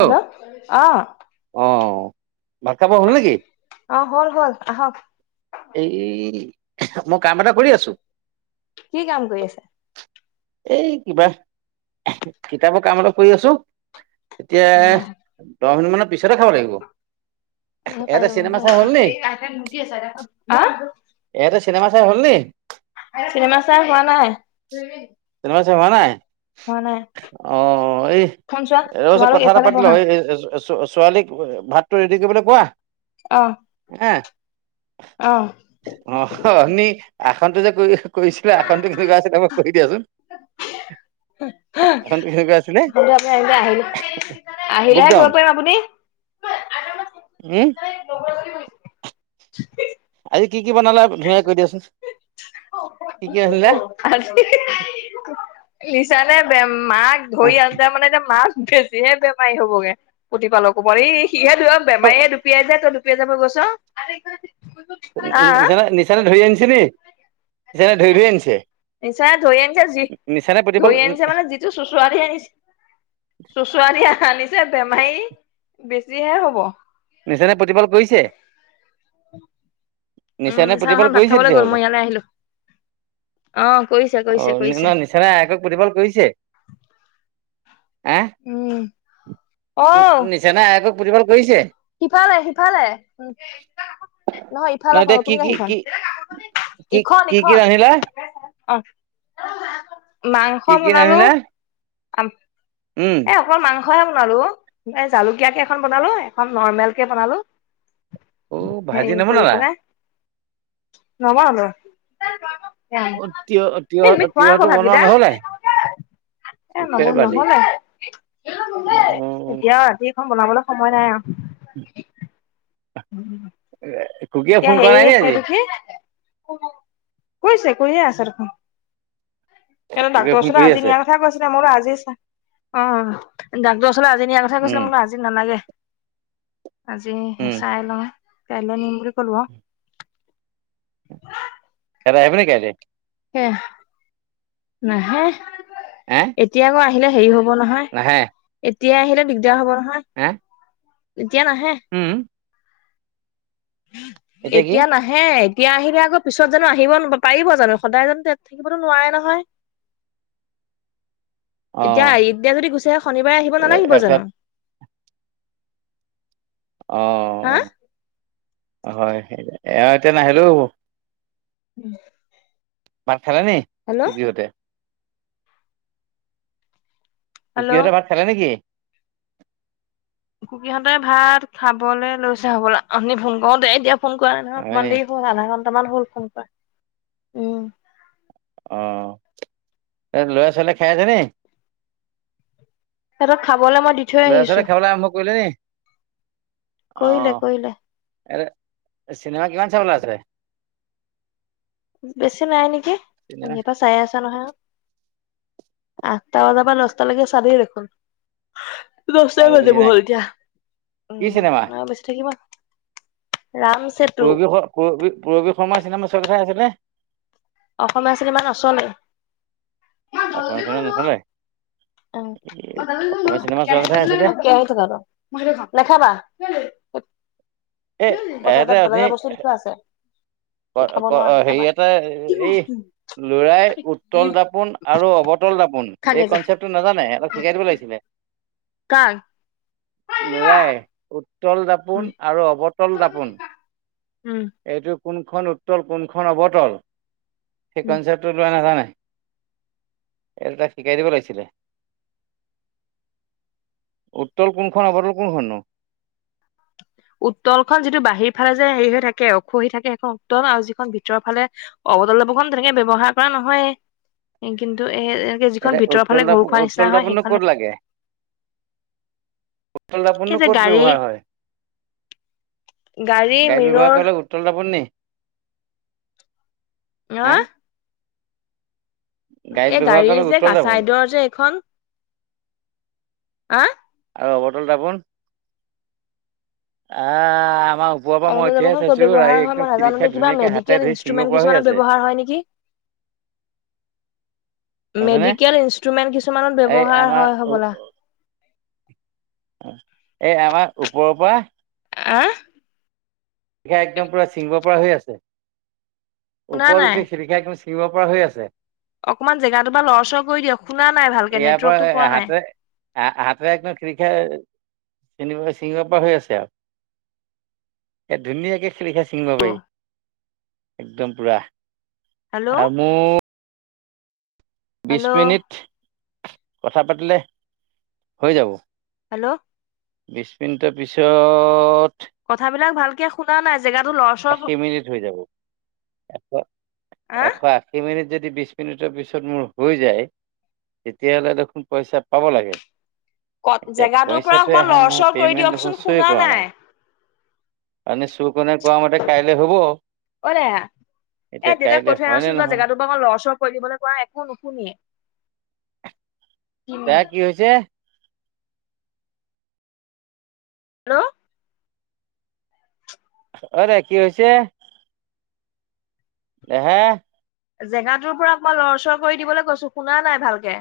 Hello অ? অ ভাত খাব হ'ল নেকি? অ হ'ল হ'ল আহক। এই মই কাম এটা কৰি আছো। কি কাম কৰি আছে? এই কিবা কিতাপৰ কাম অলপ কৰি আছোঁ এতিয়া অ হা দহ মিনিত মানৰ পিছতে খাব লাগিব। এটা চিনেমা চাই হ'ল নি? [unintelligible] ইয়াতে চিনেমা চাই হলনি? চিনেমা চাই হোৱা নাই। চিনেমা চাই হোৱা নাই? হোৱা নাই অ, এই ফোন চোৱা এওঁ ওচৰত তোমালোক কথা এটা এইফালে পাতি বহা লওঁ [unintelligible] ছো-ছোৱালীক ভাতটো ৰেডি কৰিবলৈ কোৱা। অ', [unintelligible] অ', অ, অথনি আসনটো যে কৰি -কৰিছিলে আসনটো কেনেকুৱা আছিলে মোক কৈ দিয়াচোন? আসনটো [unintelligible] কেনেকুৱা আছিলে? আপুনি আজি আহিলে বুক -আহিল-আহিলেহে ডাউন। কৰিব পাৰিম আপুনি। [inaudible] উম, আজি কি-কি বনালে ধুনীয়া কেই কৈ দিয়াচোন? কি কি ৰান্ধিলা? [unintelligible] ধৰি আনজা মানে এতিয়া মাছ বেছিহে বেমাৰী হ'বগে প্ৰতিুপালকো [unintelligible] সিহে দুয়ো বেমাৰীয়ে ডুপিয়াই যে তই ডুপিয়াই যাব গৈছ। আহ নিচানে- নিচানে ধৰি আনচে নি নিচানে ধৰি - ধৰি আনছে। নিচাই ধৰি আনিছে যি ধৰি আনিছে মানে যিটো চুচৰা দি আনিছে চোচৰা দি আনিছে বেমাৰী বেছিহে হ'ব। নিচানে প্ৰতিপাল কৰিছে? উম নিচানে মিছা প্ৰতিপাল নহয় ভাত কৰিছে খাবলৈ গ'ল তেতিয়াহলে মই [inaudible] ইয়ালৈ আহিলো অ কৰিছে অ, কৰিছে ন' কৰিছে নিচ নিচানে আয়েকক প্ৰতিপাল কৰিছে? এ উম অ নিচানে আয়কক প্ৰতিপাল কৰিছে? সিপালে- সিফালে নহয় ন ইফালৰ এতিয়া খন কি নতুন কি কাহি কি খন। কি ইখন- কি কি ইখন ৰান্ধিলা অ, মাংস কি কি বনালো ৰান্ধিলা আম উম, অকল মাংসহে বনালো অ, এ জালুক দিয়াকে এখন বনালোঁ, এখন নৰ্মেল কে বনালোঁ। অ সেই ভাজি কৰি নবনালা পেলাই নবনালোঁ। [unintelligible] অ তিয়হ এ তিয়হ তুমি খোৱা তিয়হটো আকৌ বনোৱা ভাতকেইটা। নহ'লে এ নব চুখেৰ বালি নহলে অ এতিয়াওঁ ৰাতি এখন বনাবলে সময় নাই আওঁ। হম, [unintelligible] এতিয়া কৰা নাই নি সেই- আজি সেইটো কি কৰিছে কৰি আছে দেখুন। এনে কুকিয়ে ডাক্তৰ ফোন ওচৰলে কৰি আজি আছে নিয়াৰ কথা কৈছিলে মোৰো আজি চা অ, ডাক্তৰ ওচৰলে আজি নিয়াৰ কথা উম কৈছিলে মোক আজি নালাগে আজি উম চাই লওঁ। কাইলে নিম বুলি কলো অ, সিঁহেতে আহিব নেকি আজি? এহ নাহে হে এতিয়া আকৌ আহিলে হেৰি হব নহয় নাহে? এতিয়া আহিলে দিগদাৰ হব নহয়। হে? এতিয়া নাহে। উম, এতিয়া নাহ হে এতিয়া আহিলে আকৌ পিছত জানো আহিব পাৰিব জানো সদায় জানো তেত থাকিবতো নোৱাৰে নহয়। [inaudible] এতিয়া অ', এতিয়া যদি গুচি আহে শনিবাৰে আহিব নালাগিব এখেত জানো? অ হা অ হয়, এওঁ এতিয়া নাহিলো হব। উম। ভাত খেলা নাই কুকিহতে? হেল্ল' কুকিহঁতে ভাত খালে নেকি? কুকীহঁতে ভাত খাবলৈ লৈছে হবলা, আপুনি ফোন কৰোঁতে এতিয়া ফোন কৰা নাই হয় নি? অকনমান দেৰি হ'ল হু আধা ঘন্টামান হ'ল ফোন কৰা উম। অ এ ল'ৰা - ছোৱালীয়ে খাই আছে নি? সিহঁতট খাবলৈ মই দি থৈ ল'ৰা আহিছো ছোৱালী খাবলে আৰম্ভ কৰিলে নি? কৰিলে অঁ কৰিলে ইয়াতে চিনেমা কিমান চাবলে আছে? বেছি নাই নেকি? চিনেমা সিহঁতে চাই আছে নহয়। আঠটা বজাৰ পৰা দছটালৈকে চাবি দেখোন। দছটা আৰু বেছি বাজিব নাই। হ'ল এতিয়া কি উম চিনেমা? বেচি থাকিব। ৰাম চেতু পুৰবি শ পুৰ পুৰবি শৰ্মা চিনেমা চোৱাৰ কথাই আছিলে? অসমীয়া চিনেমা নচলে। অসমীয়া চিনেমা নচলে? অ অসমীয়া চিনেমা চোৱাৰ কথাই আছিলে? [unintelligible] নেখাবা? এ কথা এহঁতে এটা বলে অথনি এটা বস্তু দি থোৱা আছে। ক এই খাব ক নোৱাৰা হেৰি নাখাবা এটা এই লৰাই উত্তল দাপোন আৰু অৱতল দাপোন থাকে এই যে কনচেপ্টটো নাজানে অলপ শিকাই দিব লাগিছিলে। কাক? লৰাই, উত্তল দাপোন উম আৰু অৱ তল দাপোন উম এইটো কোনখন উত্তল কোনখন অৱতল সেই উম, কনচেপটো তোৰ লৰাই নাজানে। এই তাক শিকাই দিব লাগিছিলে। উত্তল কোনখন অৱতল কোনখননো? উত্তলখন যিটো বাহিৰ ফালে যে হেৰি হৈ থাকে অখহি থাকে সেইখন উত্তল আৰু যিখন ভিতৰৰ ফালে অৱতল দাপোনখন তেনেকে ব্যৱহাৰ কৰা নহয় এ কিন্তু এ এ যিখন এতিয়া ভিতৰৰ উত্তল ফাল ঘূৰ দাপোন খোৱা উত্তল নিচিনা হয় দাপোননো ক'ত সেইখনে লাগে উতল এই দাপোননো যে ক'ত গাড়ী ব্যৱহাৰ হয়? গাড়ী ব্যৱহাৰ কৰিবলে উতল দাপোন নি? ন হা আ! গাড়ীত এ ব্যৱহাৰ গাড়ী কৰা যে উত্তল দাপোন কাছাইডৰ যে এখন হা? আৰু অবটল দাপোন? আ আমাৰ ৰাতিপুৱাৰ পৰা অৱতল মই উঠিয়াই জাবৰখন ক'ত চাইছোঁ ব্যৱহাৰ ৰাই হয় মই একদম নাজানো খিৰিকখাই দেই কিবা ধুনীয়াকৈ হাতে মেডিকেল ধৰি ছিঙিব ইনষ্ট্ৰুমেন্ট পৰা হৈ কিছুমানত আছে। [inaudible] ব্যৱহাৰ হয় নেকি বুজিছানে মেডিকেল ইনষ্ট্ৰুমেন্ট কিছুমানত এই ব্যৱহাৰ আমাৰ হয় হ'বলা। এই আমাৰ ওপৰৰ পৰা আহ! শিলিখা একদম পুৰা চিঙিব পৰা হৈ আছে, শুনা ওপৰত নাই উঠি শিলিখা এখিনি চিঙিব পৰা হৈ আছে। অকণমান জেগাটো বা লৰচৰ কৰি দিয়ক শুনা নাই ভালকে নেটৱৰ্কটো পোৱা নাই। হা হাতেৰে একদম শিলিখা চিঙিব‌ চিঙিব পৰা হৈ আছে আৰু। এ ধুনীয়াকে শিলিখা ছিঙিব পাৰি, একদম পুৰা। হেল্ল'? মো বিশ হেল্ল' মিনিট কথা পাতিলে হৈ যাব। হেল্ল'? বিছ মিনিটৰ পিছত কথাবিলাক ভালকে শুনা নাই জেগাতো ল'ৰ আশী মিনিট হৈ যাব। এশ হা এশ আ শি মিনিট যদি বিশ মিনিটৰ পিছত মোৰ হৈ যায়। তেতিয়াহ'লে দেখোন পইচা পাব লাগে। ক এতিয়া জেগাটোৰ পৰা পইচাটো অকমান আহে নাই লৰচৰ কৰি পেমেণ্ট দেখোন দিয়কচোন চয়ে শুনা কৰা নাই। অথনি চুৰকনে কোৱা মতে কাইলৈ হ'ব অ দেহা এ এতিয়া দেউতাক কৈ কাইলৈ থৈ আহাচোন হয়নে যোৱা নহয়? জেগাটোৰ অকমান ল'ৰ‌ ছৰ কৰি দিবলৈ কোৱা একো নুশুনিয়ে। তাৰ হেল্ল' কি হৈছে? হেল্ল'? অৰে কি হৈছে? এ হে জেগাটোৰ পৰা অকনমান লৰচৰ কৰি দিবলৈ কৈছো শুনা নাই ভালকে?